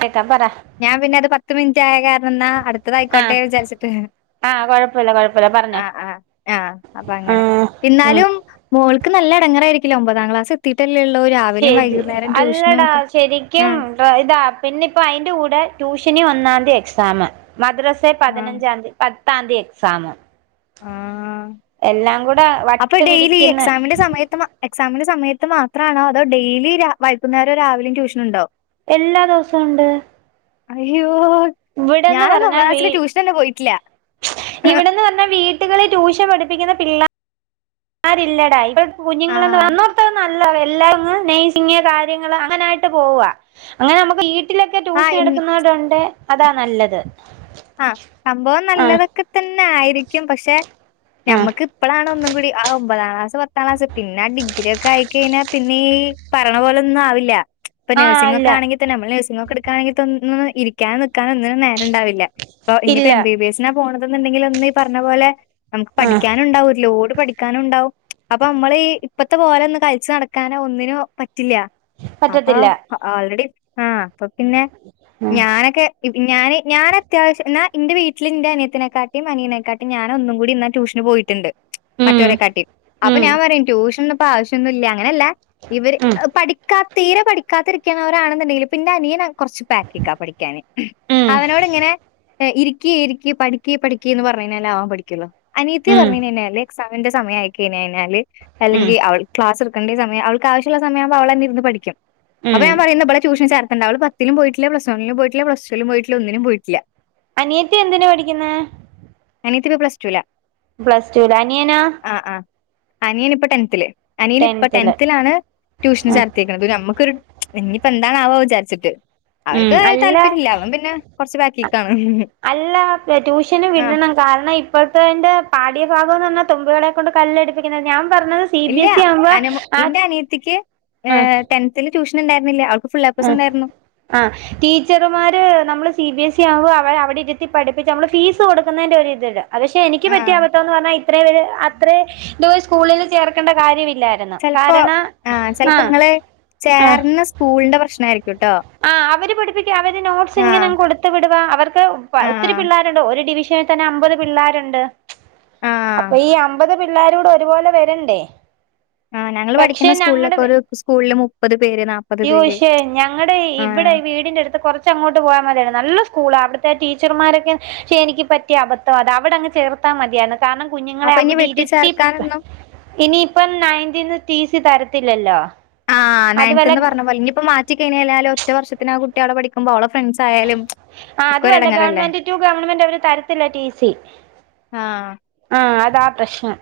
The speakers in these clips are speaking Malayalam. അയക്കാ പറ ഞാൻ പിന്നെ അത് പത്ത് മിനിറ്റ് ആയ കാരണം എന്നാ അടു അടുത്തതായിക്കോട്ടെ ആഹ് എന്ന് വിചാരിച്ചിട്ട് ആഹ് കൊഴപ്പല്ല കൊഴപ്പല്ല പറഞ്ഞോ ആഹ ആഹ് ആഹ അപ്പൊ അങ്ങനെ, എന്നാലും മോൾക്ക് നല്ല ഇടങ്ങറ ആയിരിക്കില്ലെ ഒമ്പതാം ക്ലാസ് എത്തിട്ടല്ലെ ള്ളൂ രാ ശരി അല്ലടാ ശരിക്കും ആഹ് ഇതാ പിന്നെ ഇപ്പോ അതിന്റെ കൂടെ ട്യൂഷന് ഒന്നാം തിയതി എക്സാം മദ്രസ്.. ആഹ് പതിനഞ്ചാംതി പത്താംതി എക്സാമ്. ആഹ് എല്ലാം കൂടെ അപ്പൊ വട്ട് ഡെയിലി ഈ പിടിക്കുന്ന എക്സാമിന്റെ സമയത്ത് മാ എക്സാമിന്റെ സമയത്ത് മാത്രമാണോ അതോ ഡെയിലി വൈകുന്നേരം രാവിലേം ട്യൂഷൻ ഉണ്ടോ? എല്ലാ ദിവസവും ഉണ്ട് അയ്യോ ഇവിടെന്ന് ഞാനൊന്നും പറഞ്ഞാ വീ ക്ലാസ്സില് ട്യൂഷനന്നെ പോയിട്ടില്ല. ഇവിടെന്ന് പറഞ്ഞ വീട് ടുകളിൽ ട്യൂഷൻ പഠിപ്പിക്കുന്ന പിള്ള ള്ളാരി ല്ലെടാ ഇവിടെ ആഹ് കുഞ്ഞുങ്ങള എല്ല നേഴ്സിങ് കാര്യങ്ങള് അങ്ങനായിട്ട് പോവ അങ്ങനെ നമുക്ക് ഈ വീട്ടിലൊക്കെ ആഹ് ട്യൂഷൻ ഇൻ എടുക്കുന്ന വരുണ്ടേ അതാ നല്ലത്. ആഹ്, സംഭവം ആഹ് നല്ലതൊക്കെ തന്നെ ആയിരിക്കും പക്ഷെ ആഹ് ഞമ്മക്ക് ഇപ്പഴാണ ഒന്നും കൂടി ആഹ് ഒമ്പതാം ക്ലാസ് പത്താം ക്ലാസ് പിന്നെ ഡിഗ്രി ഒക്കെ അയി ക്കഴിഞ്ഞൽ പിന്നെ ഈ പറണ പോലെ ഒന്നും ആവില്ല ഇപ്പം ആഹ് നേഴ്സിങ് ഇല്ല ഒക്കെ ആണെങ്കിൽ തന്ന നമ്മ നേഴ്സിങ് ഒക്കെ എടുക്കാണെങ്കിൽ തന്നെ ഇരിക്കാൻ നിക്കാൻ ഒന്നും നേര ഉണ്ടാവില്ല ഇപ്പൊ ഇനിയിപ്പോ ഇല്ല എം ബി ബി എസിനാ പോണതെന്നുണ്ടെങ്കിൽ ഒന്ന് ഈ പറഞ്ഞ പോലെ നമുക്ക് ആഹ് പഠിക്കാൻ ഉണ്ടാവൂലോട് പഠിക്ക ക്കാനുണ്ടാവും അപ്പൊ നമ്മൾ ഇപ്പത്തെ പോലെ ഒന്നും കളിച്ചു നടക്കാനോ ഒന്നിനും പറ്റില്ല. അപ്പ പറ്റത്തില്ല ആൾറെഡി, ആഹ് അപ്പൊ, പിന്നെ, ഉം ഞാനൊ ക്കെ ഞാന് ഞാന എന്നാ എന്റെ വീട്ടിൽ ന്റെ അനിയത്തിനെക്കാട്ടിയും അനിയെക്കാട്ടിയും ഞാൻ ഒന്നും കൂടി ഇന്നാ ട്യൂഷന് പോയിട്ടുണ്ട്. ഉം മറ്റോരെ കാട്ടി അപ്പൊ ഉം ഞാൻ പറയും, ട്യൂഷനൊന്നും ഇപ്പ ആവശ്യൊന്നും ഇല്ല. അങ്ങനല്ല. ഇവര് ഉം പഠിക്കാത്ത തീരെ പഠിക്കാത്തിരിക്കണ വരാണെന്നുണ്ടെങ്കില് പിന്നെ അനിയന കൊറച്ച് ബാക്കിക്കാ പഠിക്ക ക്കാന്. ഉം അവനോടിങ്ങനെ. ഇരിക്കേ, ഇരിക്കേ പഠിക്കേ, പഠിക്കേ എന്ന് പറഞ്ഞ് കഴഞ്ഞാൽ അവൻ പഠിക്കുള്ളോ. അനീയതി ന്ന് ഉം പറഞ്ഞു കഴിഞാല്. സവന്റെ സമയ ആയി കഴിഞ്ഞ കഴഞ്ഞാല് ഉം അല്ലെങ്കി അവള് ക്ലാസ് എടുക്കണ്ട സമയം അവൾക്ക് ആവശ്യള്ള സമയകുമ്പോ അവളന്നെ ഇരുന്ന് പഠിക്കും അപ്പൊ ഉം ഞാൻ പറയ ഇന്ന് ഇവളെ ട്യൂഷന് ചേർക്കണ്ട അവള് പ പത്തിലും പോയിട്ടില്ല പ്ലസ് വണിലും പോയിട്ടില്ല പ്ലസ് ടുലും പോയിട്ടില്ല ഒന്നിനും പോയിട്ടില്ല അനിയത്തി എന്തിനാ പഠിക്കുന്നെ അനിയത്തി പ്ലസ്ടൂവില പ്ലസ് ടു ല് അനിയനാ ആ അനിയൻ ഇപ്പ ടെൻത്തില് അനിയൻ ഇപ്പൊ ടെൻത്തില് ടെൻത്തിലാണ് ട്യൂഷന് ഉം ചേർത്തെ [unintelligible] ഞമ്മക്കൊരു ഇനിയിപ്പോ എന്താണാവോ വിചാരിച്ചിട്ട് ഉം അവനിക്ക് അല്ല താല്പര്യമില്ല അവൻ പിന്നെ കുറച്ച് ബാക്കി അല്ല ട്യൂഷന് ആ വിടണ കാരണം ഇപ്പോഴത്തെന്റെ പാട്യഭാഗംന്ന് പറഞ്ഞാ തുമ്പികളെ കൊണ്ട് കല്ലടിപ്പിക്കുന്നത് ഞാൻ പറഞ്ഞത് സി ബി ഇല്ല്യ എസ് ഇ ആവുമ്പോ അനമു ആ ഇന്റെ അനിയത്തിക്ക് ആ ഏഹ് ട്ടൻ ത്തില് ട്യൂഷൻ ഉണ്ടായിരുന്നില്ല അവക്ക് ഫുൾ എ പ്ലസ് ഉണ്ടായിരുന്നു ആഹ് ടീച്ചർമാര് നമ്മള് സി ബി എസ് ഇ ആവുമ്പോ അവര് അവിടെ ഇരുത്തി പഠിപ്പിച്ച് നമ്മള് ഫീസ് കൊടുക്കുന്നതിന്റെ ഒരു ഇതില് അത് ക്ഷെ എനിക്ക് ആ പറ്റിയാ അബദ്ധം എന്ന് പറഞ്ഞാ ഇത്രയും പേര് അത്ര ദു സ്കൂളിൽ ചേർക്കേണ്ട കാര്യമില്ലായിരുന്നു ചെൽപ്പോ കാരണം ആഹ് ആ ചിലപ്പോ ഇങ്ങള് ചേർന്ന സ്കൂളിന്റെ പ്രശ്ന ആയിരിക്കുട്ടോ ആഹ് അവര് പഠിപ്പിക്ക അവര് നോട്ട്സ് ഇങ്ങനെ കൊടുത്തു വിടവാ അവർക്ക് ആ ഒത്തിരി പിള്ളേർ ര്ണ്ട് ഒരു ഡിവിഷനിൽ തന്നെ അമ്പത് പിള്ളേരുണ്ട് ആ അപ്പ ഈ അമ്പത് പി പിള്ളേരോട് ഒരുപോലെ വരണ്ടേ ആഹ് ഞങ്ങള് പക്ഷെ പഠിക്കുന്ന ഞങ്ങടെ സ്കൂളിലൊക്കെ ഒരു സ്കൂളില് മുപ്പത് പേര് നാപ്പത് പേര് ങ്ങടെ ഇവിടെ ആഹ് ഈ വീടിന്റെ അടുത്ത് കുറച്ച് അങ്ങോട്ട് പോയാ മതി നല്ല സ്കൂളാ അവിടുത്തെ ടീച്ചർമാരൊക്കെ ക്ഷെ എനിക്ക് പറ്റിയ അബദ്ധം അത അവിടെ അങ്ങ് ചേർത്താ മതിയാന്ന് കാരണം കുഞ്ഞുങ്ങളെ അപ്പൊ ഇനി അവിടെ ഇരുത്തി പ വെട്ടിച്ചേർക്കാനൊന്നും ഇനിയിപ്പം നയൻതീന്ന് ടി സി തരത്തില്ലല്ലോ ആഹ് അതുവല്ല നയൻത്ത്ന്ന് പറഞ്ഞ പോലെ ഇനിയിപ്പ മാ റ്റി കഴഞ്ഞായാലും ഒറ്റ വർഷത്തിന് ആ കുട്ടികളവിടെ പഠിക്കുമ്പോൾ അവളെ ഫ്രണ്ട്സ് ആയാലും ആഹ് ഒക്കെ ഒരു അതുംല്ല എടങ്ങേറല്ലേ ഗവൺമെന്റ് ടു ഗവൺമെന്റ് അവര് തരത്തില്ല ടി സി ആഹ് ആഹ് അതാ പ്രശ്നം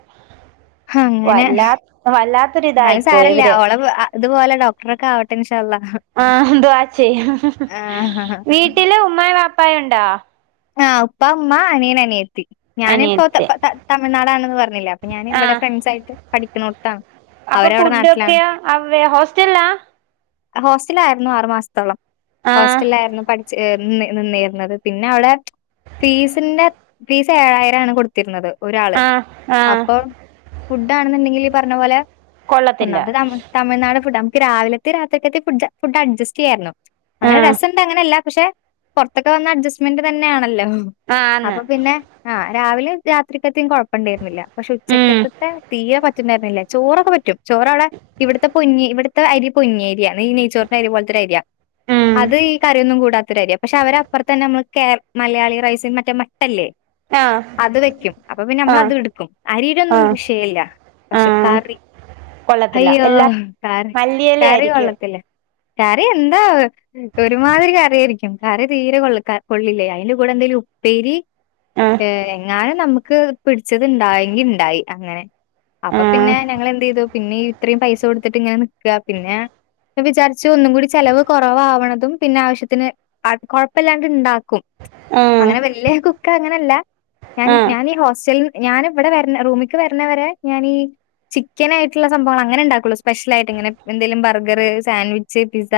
അങ്ങനെ വല്ലാ വല്ലാത്തൊരി എന്നാലും ഇതായിപ്പോയി സാരല്ല ഇവര് ഓളെ ഇതുപോലെ ഡോക്ടറക്കെ ആവട്ടെ ഇൻശാഅള്ള ആഹ് എതുവാച്ച്യ ആഹ് വീട്ടില് ഉമ്മായും വാപ്പായും ഉണ്ടോ ആഹ് ഉപ്പ മ്മ അനിയന് അനിയ ഞാനിപ്പോ അനിയത്തി ത തമിഴ്നാടാണെന്ന് പറഞ്ഞില്ലേ അപ്പൊ ഞാൻ ഇവിടെ ആഹ് ഫ്രണ്ട്സ് ആയിട്ട് പഠിക്കുന്നോടത്താണ് അപ്പൊ അവരവിടെ ഫുഡ്ഡ്ഒക്കെയ വേ ഹോസ്റ്റലാ ഹോസ്റ്റല്ലായിരുന്നു ആറുമാസത്തോളം ആഹ് ഹോസ്റ്റല്ലാരുന്നു പടി ചെ ന്നി നിന്നിർന്നത് പിന്നെ അവടെ ഫീസിന്റെ ഫീസ് ഏഴായിരാണ് കൊടുത്തിരുന്നത് ഒരാള് ആഹ് ആഹ് അപ്പൊ ഫുഡാണെന്നുണ്ടെങ്കിൽ ഈ പറഞ്ഞ പോലെ കൊള്ളത്തില്ല ഒന്നാമ്ത്ത [unintelligible] തമിഴ്നാട് ഫുഡ് നമുക്ക് രാവിലത്തെ രാത്രിതെ ഫുഡ്‌ ഫുഡ്ഡ്ട്ജസ്റ്റ്യ്യായിരുന്നു അങ്ങനെ ആഹ് രസംണ്ട് അങ്ങനെല്ല പക്ഷെ പൊർത്തക്കെ വന്ന അഡ്സ്റ്റ്മെന്റ് തന്നെയാണല്ലോ ആന്ന് അപ്പൊ പിന്നെ ആഹ് രാവിലെ രാത്രിക്കത്തിം കുഴപ്പുണ്ടായിരുന്നില്ല പക്ഷെ ഉം ഉച്ചക്കത്തെ തീരെ പറ്റിണ്ടായിരുന്നില്ല ചോറൊക്കെ പറ്റും ചോറ് അവിടെ ഇവിടുത്തെ പൊന്നി ഇവിടുത്തെ അരി പൊന്നിയേരിയ ഈ നെയ്ച്ചോറിന്റെ അരി പോലത്തെരിയ ഉം അത് ഈ കറിയൊന്നും കൂടാത്തൊരരിയ പക്ഷെ അവരപ്പുറത്തന്നെ നമ്മ കേ മലയാളി റൈസും മറ്റേ മ അല്ലേ ആഹ് അത് വെക്കും അപ്പൊ പിന്നെ നമ്മള് ആഹ് അത്ടുക്കും അരിയിലൊന്നും ആഹ് വിഷയല്ല പക്ഷേ ആഹ് കറി കൊള്ളത്തില്ല അയ്യോ എല്ലാ കറി മല്ലിയില കറി ആയിരിക്കും കൊള്ളത്തില്ല കറി എന്താവോ ഒരു മാതിരി കറിയായിരിക്കും കറി തീരെ കൊള്ളുക്കാ കൊള്ളില്ലേ അയിന്റെ കൂടെ എന്തെേലും ഉപ്പേരി ആഹ് ഏഹ് എങ്ങാനും നമുക്ക് പിടിച്ചത് ഇണ്ടായെങ്കിൽ ഇണ്ടായി അങ്ങനെ അപ്പൊ ആഹ് പിന്നെ ഞങ്ങളെ എന്ത്യ്തു പിന്നെ ഇത്രയും പൈസ കൊടുത്തിട്ട് ഇങ്ങനെ നിക്കാ പിന്നെ പിന്നെ വിചാരിച്ചു ഒന്നും കൂടി ചെലവ് കൊറവവാണതും പിന്നെവശ്യത്തിന് കുഴപ്പല്ലാണ്ട് ഇണ്ടാ ക്കും ആഹ് അങ്ങനെ വലിയ കുക്ക് അങ്ങനെയല്ല ഞാൻ ആഹ് ഞാൻ ഈ ഹോസ്റ്റൽ ഞാനിവിടെ വരുന്ന റൂമിക്ക് വരുന്നവരെ ഞാനീ ചിക്കൻ ആയിട്ടുള്ള സംഭവങ്ങൾ അങ്ങനെ ഉണ്ടാക്കുള്ളൂ സ്പെഷ്യൽ ആയിട്ട് ഇങ്ങനെ എന്തെേലും ബർഗർ സാൻവിച്ച് പിസ്സ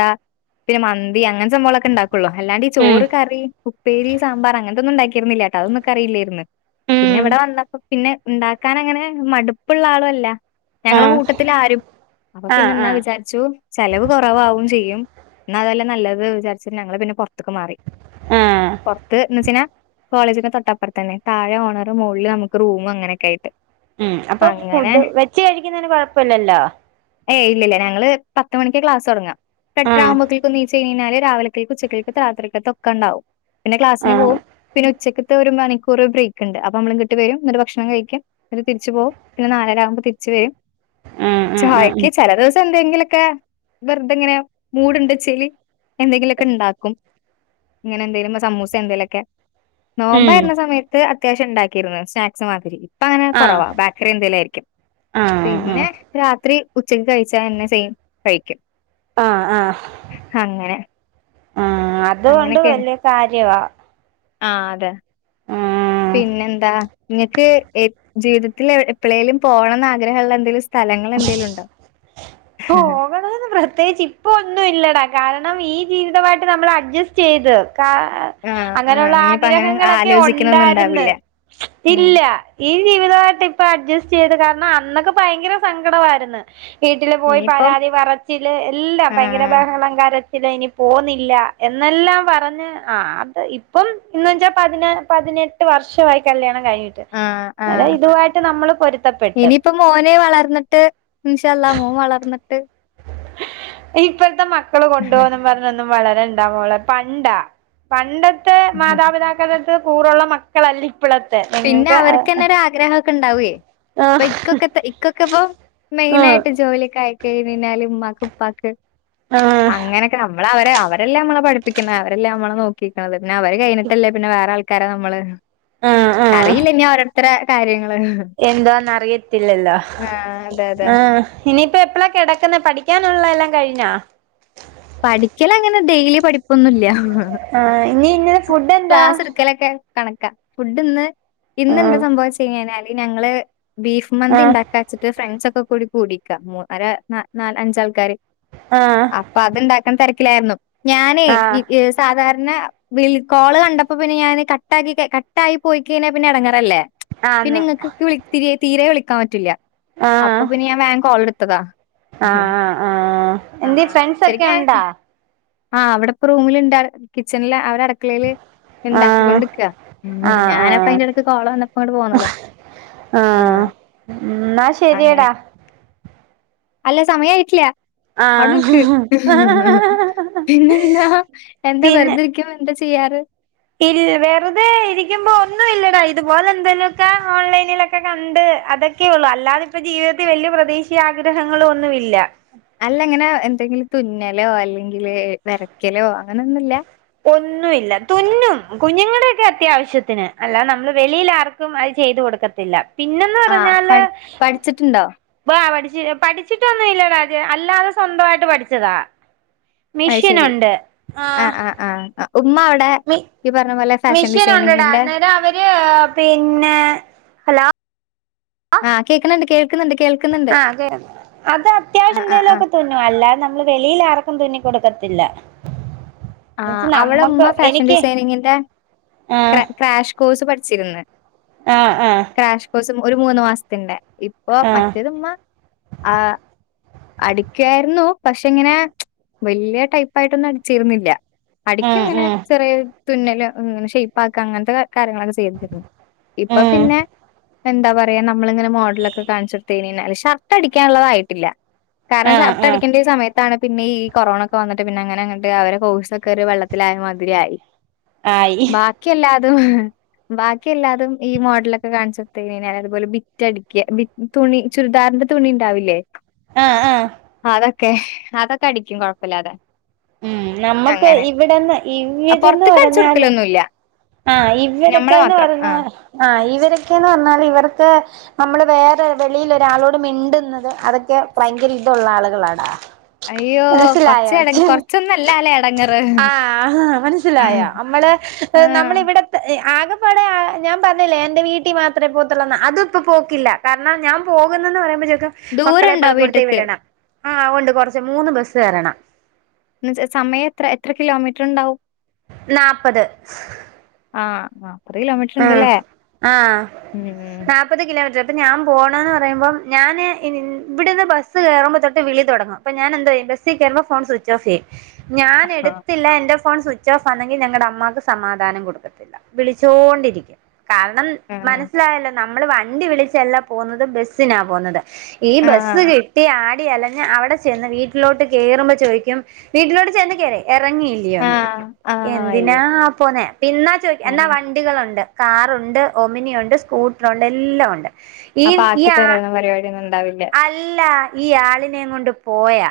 പിന്നെ മന്തി അങ്ങനെ സംഭവളൊക്കെ ഉണ്ടാക്കുള്ളൂ അല്ലാണ്ട് ഈ ഉം ചോറ് കറി ഉപ്പേരി സാമ്പാർ അങ്ങനത്തൊന്നും ഉണ്ടാക്കിരുന്നില്ലേട്ടോ അതൊന്നും എനിക്ക്റിയില്ലായിരുന്നു. പിന്നെ ഉം ഇവിടെ വന്നപ്പോ പിന്നെ ഉണ്ടാക്കാൻ അങ്ങനെ മടുപ്പുള്ള ആളും അല്ല ഞങ്ങളെ ആഹ് കൂട്ടത്തിലാരും അപ്പൊ പിന്നെ ആഹ് എന്നാ ആഹ് വിചാരിച്ച ചു ചെലവ് കൊറവാവും ചെയ്യും എന്ന അതല്ലെ നല്ലത് വിചാരിച്ചിട്ട് ഞങ്ങള് പിന്നെ പോർത്ക്ക് മാറി ആഹ് പൊത്ത് എന്ന് വച്ചാഞ കോളേജിന്റെ തൊട്ടപ്പുറതന്നെ താഴെ ഓണർ മോളിൽ നമുക്ക് റൂമും അങ്ങനെൊക്കെയി ഉം അപ്പൊ ഫുഡ് വെച്ച് കഴിക്കുന്നതിന് കൊഴപ്പില്ലല്ലോ ഏയ് ഇല്ല ഇല്ല ഞങ്ങള് പത്ത് മണിക്ക് ക്ലാസ് തുടങ്ങ ആഹ് എട്ടാറാവുമ്പോതേക് നീച്ച് കഴിഞ്ഞാൽ രാവിലക്കക്ക് ഉച്ചക്കക്ക് രാത്രിരിക്കത്തെ ഒക്കെ ഇണ്ടാവും പിന്നെ ക്ലാസ്സിന് ആഹ് പോവും പിന്നെ ഉച്ചയ്ക്ക്ത്തെ ഒരു മണിക്കൂർ ബ്രേക്ക് ഉണ്ട് അപ്പൊ നമ്മളും ഇങ്ങട്ട് വരും എന്നിട്ട് ഭക്ഷണം കഴിക്കും തിരിച് പോവും പിന്നെ നാലര ആകുമ്പോ തിരിച്ചു വരും ഉം ഉം ഉം ചായക്ക് ഉം ചെല ദിവസം എന്തെങ്കിലൊക്കെ വെറുതെങ്ങനെ മൂട് ഉണ്ട്ചെൽ എന്തെങ്കിലുക്കെണ്ടാക്കും ഇങ്ങനെ എന്തെങ്കിലും സമൂസ എന്തെങ്ങ്കിലുക്കെ ഉം നോമ്പായിരുന്ന സമയത്ത് അത്യാവശ്യം ഉണ്ടാക്കിയിരുന്നു സ്നാക്സ് മാതിരി ഇപ്പ അങ്ങനെ ആഹ് കൊറവാ ബാക്കറി എന്തെങ്കിലായിരിക്കും ആഹ് പിന്നെ രാത്രി ഉച്ചക്ക് കഴിച്ചാ അയെന്നെ സെയിം കഴിക്കും ആഹ് ആഹ് അങ്ങനെ ആഹ് അതുകൊണ്ട് അങ്ങനെയൊക്കെയാണ്. വല്യ കാര്യവാ ആഹ് അതെ ആഹ് പിന്നെന്താ ഇ. ങ്ങക്ക് ജീവിതത്തിൽ എവിടെ എപ്പളേലും പോണംന്ന് ആഗ്രഹള്ള എന്തെങ്കിലും സ്ഥ പോകണന്ന് പ്രത്യേകിച്ചി - ഇപ്പോ ഒന്നും ഇല്ലടാ കാരണം ഈ ജീവിതവായിട്ട് നമ്മള് അഡ്ജസ്- - സ്റ്റ് ചെയ്ത് കാ ആഹ് ആഹ് അങ്ങനെള്ള ഇനിയിപ്പ അങ്ങനെ ആഗ്രഹങ്ങളൊക്കെ ആലോചിക്കണൊന്നും ഓണ്ടാര്ന്ന് ഉണ്ടാവില്ല. ഉം ഇല്ല ഈ ജീവിതവായിട്ട് ഇപ്പ അഡ്ജസ്റ്റ് ചെയ്ത് കാരണം അന്നൊക്കെ ഭയങ്കര സങ്കടവായ്ര്ന്ന് വീട്ടില് പോയി ഇനിയിപ്പം പരാതി പറച്ചില് എല്ലാം ഭയങ്കരം ആഹ് ബഹളം കര തില്ല ഇനി പോന്നില്ല എന്നെല്ലാം പറഞ്ഞ് ആ അത് ഇപ്പം ഇന്ന് വെച്ചാ പതിന പതിനെ- എട്ട് വർഷ്യവായി കല്യാണം കഴിഞ്ഞിട്ട് ആഹ് അന്നേരം ഇതുവായിട്ട് നമ്മള് പൊരുത്തപ്പെട്ട് ഇപ്പം മോനെ വളർന്നിട്ട് ഇൻഷാഅള്ള മോൻ വളർന്നട്ട് ഇപ്പഴത്തെ മക്കള് കൊണ്ടോന്ന് പറഞ്ഞൊന്നും വളരെണ്ടാ മോളെ പണ്ടാ- പണ്ടത്തെ മാതാപിതാക്കളാടുത്ത് കൂറുള്ള മക്കളല്ല ഇപ്പളത്തെ നിങ്ങൾക്ക് ആ- ആഗ്രഹക്കെ ഉണ്ടാവേ പയിക്കൊക്ക ഇക്കൊക്കെപ്പോ ഉം മെയിനായിട്ട് ജോലിയൊക്കെ ആയി കഴിഞ്ഞ് കയ്ഞാല് ഉമ്മാക്ക് ഉപ്പക്ക് ആഹ് അങ്ങനെ ക്ക്‌ നമ്മളാവരെ അവരെല്ലേ നമ്മള പഠിപ്പിക്കുന്നെ അവരെല്ലെ നമ്മളെ നോക്കിക്ക്ണത് പിന്നെ അവര് കഴിഞ്ഞിട്ടല്ലേ പിന്നെ വേറാൾ കാരെ നമ്മള് ആഹ് ആഹ് അറിയില്ലനി ഓരോത്തര കാര്യങ്ങള് എന്താന്ന് അറിയത്തില്ലല്ലോ ആഹ് അതെ അതെ ആ ഇനിയിപ്പ എപ്പളാ കിടക്കുന്നെ പഠിക്കാനുള്ളെയെല്ലാം കഴിഞ്ഞാ പഠിക്കല് അങ്ങനെ ഡെയിലി പഠിപ്പൊന്നുല്ല്യ ആഹ് ഇനി ഇന്നലെ ഫുഡ് എന്താ ക്ലാസ്സ് ട് ക്കലൊക്കെ കണക്കാ ഫുഡ് ന്ന് ഇന്ന് എന്താ ആഹ് സംഭവം ച്ച് കഴിഞ്ഞ യ്ഞ്ഞാല് ഞങ്ങള് ബീഫ് മന്തി ആഹ് ഇണ്ടാക്കച്ചിട്ട് ഫ്രണ്ട്സ് ഒക്കെ കൂടി കൂടിക്കാ മു അര നാ നാലാഞ്ചാൾക്കാര് ആഹ് അപ്പ അത്ണ്ടാക്കണ തെരാക്കിലാരുന്നു ഞാനേ ആഹ് ഈ സാധാരണ വിളി കോള് കണ്ടപ്പോ പിന്നെ ഞാനെ കട്ടാക്കി ക്കെ കട്ടായി പോയിക്കഴിഞ്ഞാ പിന്നെ എടാങ്ങേറല്ലേ പിന്നെ ആന്ന് ഇങ്ങക്ക് ക്ക് വിളി തിരി തീരെ വിളിക്കാൻ പറ്റില്ല ആഹ് അപ്പം പിന്നെ ഞാൻ വേ കോളെടുത്തതാ ആഹ് ആഹ് ആഹ് എന്തിയെ ആഹ് ഫ്രണ്ട്സോക്കെ ശരിക്കും ഉണ്ടാ ഞാൻ ആഹ് അവടെ പ്പ റൂമിലി ണ്ടാള് കിച്ചൺ ലാ അവര അട ക്കളേല് ആഹ് ഇണ്ടാക്കിക്കൊണ്ട്ക്ക ഉം ആഹ് ആഹ് ഞാനപ്പയ് ന്റെടയ്ക്ക് കോള് വന്നപ്പോ ഇങ്ങട്ട് പോന്നതാ ആഹ് ഇന്നാശെരിയടാ അങ്ങനെ. അല്ല സമയായിട്ടില്ല്യ ആഹ് പിന്നന്താ എന്താ പിന്നെ വെറുതിരിക്കുമ്പ എന്താ ചെയ്യാറ് ഇൽ വെറുതെ ഇരിക്കുമ്പോ ഒന്നും ഇല്ലടാ ഇതുപോലെ ന്തെലും ഒക്കെ ഓൺലൈനിലൊക്കെ കണ്ട് അത ക്കെയെള്ളൂ അല്ലാതിപ്പാ ജീവിതത്തി വല്ല്യ പ്രതീക്ഷീ ആഗ്രഹങ്ങളൊന്നുവില്ല അല്ല ഇങ്ങനെ എന്തെങ്കിലും തുന്നലോ അല്ലെങ്കില് വരയ്ക്കലോ അങ്ങനെയൊന്നുല്ല ഒന്നുവില്ല തുന്നും കുഞ്ഞുങ്ങടെക്കെ അത്യാവശ്യത്തിന് അല്ലാതെ നമ്മള് വെളിയിലാർ ക്കും അയ് ചെയ്ത് കൊടുക്കത്തില്ല പിന്നന്ന് ആ പറഞ്ഞാല് പഠി പഠിച്ചിട്ടുണ്ടോ? വാ പഠിച്ച് പഠിച്ചിട്ടൊന്നുല്ല ടാ ജ് അല്ലാതെ സ്വന്തവായിട്ട് പഠിച്ചതാ മിഷിനുണ്ട് ആഹ് ആഹ് ഉമ്മ അവിടെ ഈ പറ്ഞ്ഞ പോലെ ഫാഷൻ മിഷീന് ഉണ്ടെടാ ഡിസൈനിങ്ങിന്റെ അന്നേരം അവര് പിന്നെ ഹലോ ആഹ് കേക്ക്ന്ന്ണ്ട് കേൾക്ക്‌ന്ന്ണ്ട് കേൾ ആഹ് കേൾ അത് അത്യാവശ്യ ആ, എന്തെലും ആ. ഒക്കെ തുൻ ന്നു അല്ലാതെ നമ്മള് വെളിയിലാർക്കും തുന്നി കൊടുക്കത്തില്ല എന്ന് ആഹ് വെച്ച് അവിടെ നമ്മക്ക് ഉമ്മ ഫാഷൻ എനിക്ക് ഡിസൈനിങ്ങിന്റെ ക്ര ആഹ് ക്രഷ് കോഴ്സ് പഠിച്ചിര്ന്ന് ആഹ് ആഹ് ക്രാഷ് കോഴ്സും ഒരു മൂന്ന് മാസത്തിന്റെ ഇപ്പോ ആഹ് ആഹ് മറ്റേത് ഇമ്മ ആ അടിക്കാര്ന്നു പക്ഷെ ഇങ്ങനെ വല്യയ ടൈപ്പായിട്ടൊന്നും അടിച്ചിരുന്നില്ല ഉം അടിക്കുങ്ങനെ ഉം ചെറിയെ തുന്നല് ങ്ങനെ ഷെയ്പ്പാക്ക അങ്ങൻ ത്തൊക്കെ കാര്യങ്ങളൊക്ക ചെയ്ത്‌ തരുന്നു ഇപ്പ ഉം പിന്നെ എന്താ പറയാ നമ്മളിങ്ങനെ മോഡലൊക്കെ കാണിച്ചെടുത്ത് കയിഞ്ഞ യിഞ്ഞാല് ഷർട്ട് അടിക്കാനുള്ളതായിട്ടില്ല കാരണം ആഹ് ഷർട്ട് ആഹ് അടിക്കണ്ടയ സമയത്താണ് പിന്നെ ഈ കൊറോണൊക്കെ വന്നിട്ട് പിന്നെ അങ്ങനെ അങ്ങട്ട് അവരെ കോഴ് സൊ ക്കെ ഒര്‌ വെള്ളത്തിലായ മാതിരി ആയി ആയി ക്കി എല്ലാതും ബാക്കി എല്ലാതും ഈ മോഡലൊക്കെ കാണിച്ച് കൊട്ത്ത് കഴിഞ്ഞയ് ഞാല് അതുപോലെ ബിറ്റടിക്ക ബി തുണി ചുരിദാറിന്റെ തുണി ണ്ടാവില്ലേ ആഹ് ആഹ് അതൊക്കെ അതൊക്കെ അടിക്കും കുഴപ്പല്ലാതെ ഉം നമ്മക്ക് അങ്ങനെ ഇവിടെന്ന് [unintelligible] പൊറത്ത്ക്ക് അടിച്ചു പറഞ്ഞാല് കൊടുക്കലൊന്നുല്ല ആഹ് ഞമ്മളെ ഇവരൊക്കെന്ന് മാത്രം പറഞ്ഞാ ആഹ് ആഹ് ഇവരൊക്കെന്ന് പറഞ്ഞാൽ ഇവർക്ക് നമ്മള് വേറെ വെളിയിൽ ഒരാളോട് മിണ്ടുന്നത് അതൊക്കെ ഭയങ്കര ഇതുള്ള ആളുകളാണ് അയ്യോ കൊറച്ച് മനസ്സിലായോ എട ച്ച കൊറച്ചൊന്നല്ല ല്ലേ എടങ്ങേറ് ആഹ് മനസ്സിലായോ നമ്മള് ഹ് ആഹ് നമ്മള് ഇവിടെ ആകെപ്പാടെ ഞാൻ പറഞ്ഞില്ലേ എൻ്റെ വീട്ടി മാത്രേ പോത്തുള്ളെന്ന അത് ഇപ്പോ പോക്കില്ല കാരണം ഞാൻ പോകുന്നന്ന് പറയുമ്പോ ചോക്കും മക്കളെ ദൂരണ്ടോ പള്ളിക്കൂടുത്തേ വീട്ട്ക്ക് വിടണം ആഹ് ഉണ്ട് കുറച്ച് മൂന്ന് ബസ്സ് കേറണം ഇന്ന്ച്ചാ സമയം എത്ര എത്ര കിലോമീറ്റർണ്ടാവും നാപ്പത് ആഹ് നാപ്പത് ആഹ് കിലോമീറ്റർണ്ട്ല്ലേ ഉം പ്പത് കിലോമീറ്റർ അപ്പൊ ഞാൻ പോണന്ന് പറയ്മ്പം ഞാന് ഇവിടുന്ന് ബസ് കയറുമ്പോ തൊട്ട് വിളി തുടങ്ങും പ്പൊ ഞാന് എന്തോയ്യും ബസ്സി കേറുമ്പോൾ ഫോൺ സ്വിച്ച് ഓഫ് ചെയ്യു ഞാൻ ആഹ് എടുത്തില്ല എന്റെ ഫോൺ സു സുചോഫന്നെങ്കിൽ ഞങ്ങളുടെ അമ്മാക്ക് സമാധാനം കൊടുക്കത്തില്ല വിളിച്ചോണ്ടിരിക്കും കാരണം മനസ്സിലായല്ലോ നമ്മള് വണ്ടി വിളിച്ചല്ല പോകുന്നത് ബസ്സിനാ പോന്നത് ഈ ബസ് ആഹ് കിട്ടിയ ആ ട്ടി അലഞ് അവിടെ ചെന്ന് വീട്ടിലോട്ട് കേയറുമ്പോ ചോയ്ക്കും വീട്ടിലോട്ട് ചെന്ന് കേയറി ഇറങ്ങിയി ല്ല്യാന്ന് ആഹ് ചോയ്കു ആഹ് എന്തിനാ അയ്യേ പോന്നെ പി ന്നാ ചോയ്ക് എന്നാ ആഹ് വണ്ടികളുണ്ട് ണ്ട് കാറുണ്ട് ഒമിനിയ ഉണ്ട് സ്കൂട്ടർ ഉണ്ട് എല്ലാം ഉണ്ട് ഈ അപ്പൊ ഈ ആക്കി ആ തരും പരിപാടിയ ഒന്നും ഉണ്ടാവില്ല അല്ല ഈ ആളിനെ കൊണ്ട് പോയാ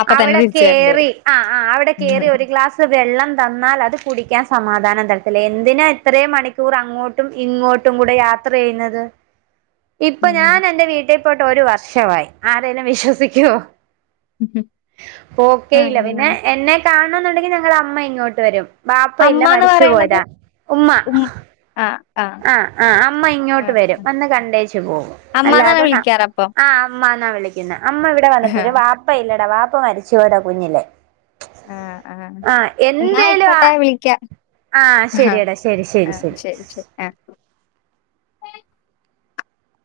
അപ്പൊ തന്നെ അവിടെ തിരിച്ചു വരേണ്ടി കേറി വരും ആഹ് ആഹ് അവിടെ കേറി ഒരു ഗ്ലാസ് സ്‌ വെള്ളം തന്നാൽ അത് കുടിക്കാൻ സമാധാനം തരത്തില്ല എന്തിനന ഇത്രേം മണിക്കൂർ അങ്ങോ ട്ടും ഇങ്ങോട്ടും കൂടെ യാത്ര ചെയ്യുന്നത് [inaudible] ഇപ്പൊ ഞാൻ എന്റെറെ വീട്ടിൽ പോട്ട് ഒരു വർഷമായി ആരെേലും വിശ്വസിക്കോ ഉ [inaudible] പെക്കെയില്ല പിന്നെ എന്നെ കാണന്നുണ്ടെങ്കി ഞങ്ങളെ അമ്മ ഇങ്ങോട്ട് വരും പാപ്പ ഇല്ല അമ്മാന്ന് മരിച്ചു പറയണത് പോയതാ ഉമ്മ ഉം ആഹ് ആഹ് ആഹ് അമ്മ ഇങ്ങോട്ട് ആഹ് വരും വന്ന് കണ്ടേച് പോകും അമ്മാന്നാണ് അല്ലാതെ ന വിളിക്കാറപ്പൊ ആഹ് അമ്മാന്നാ വിളിക്കുന്നെ അമ്മ ഇവിടെ ആഹ്. വന്നിട്ടരു വാപ്പ ഇല്ലടാ വാപ്പ മരിച്ചോയ്താ കുഞ്ഞിലെ ആഹ് എന്നാ എന്തേലും ആ ആയിക്കോട്ടെ വിളിക്കാം. ആഹ് ശെരിയടാ ശരി ശരി ശരി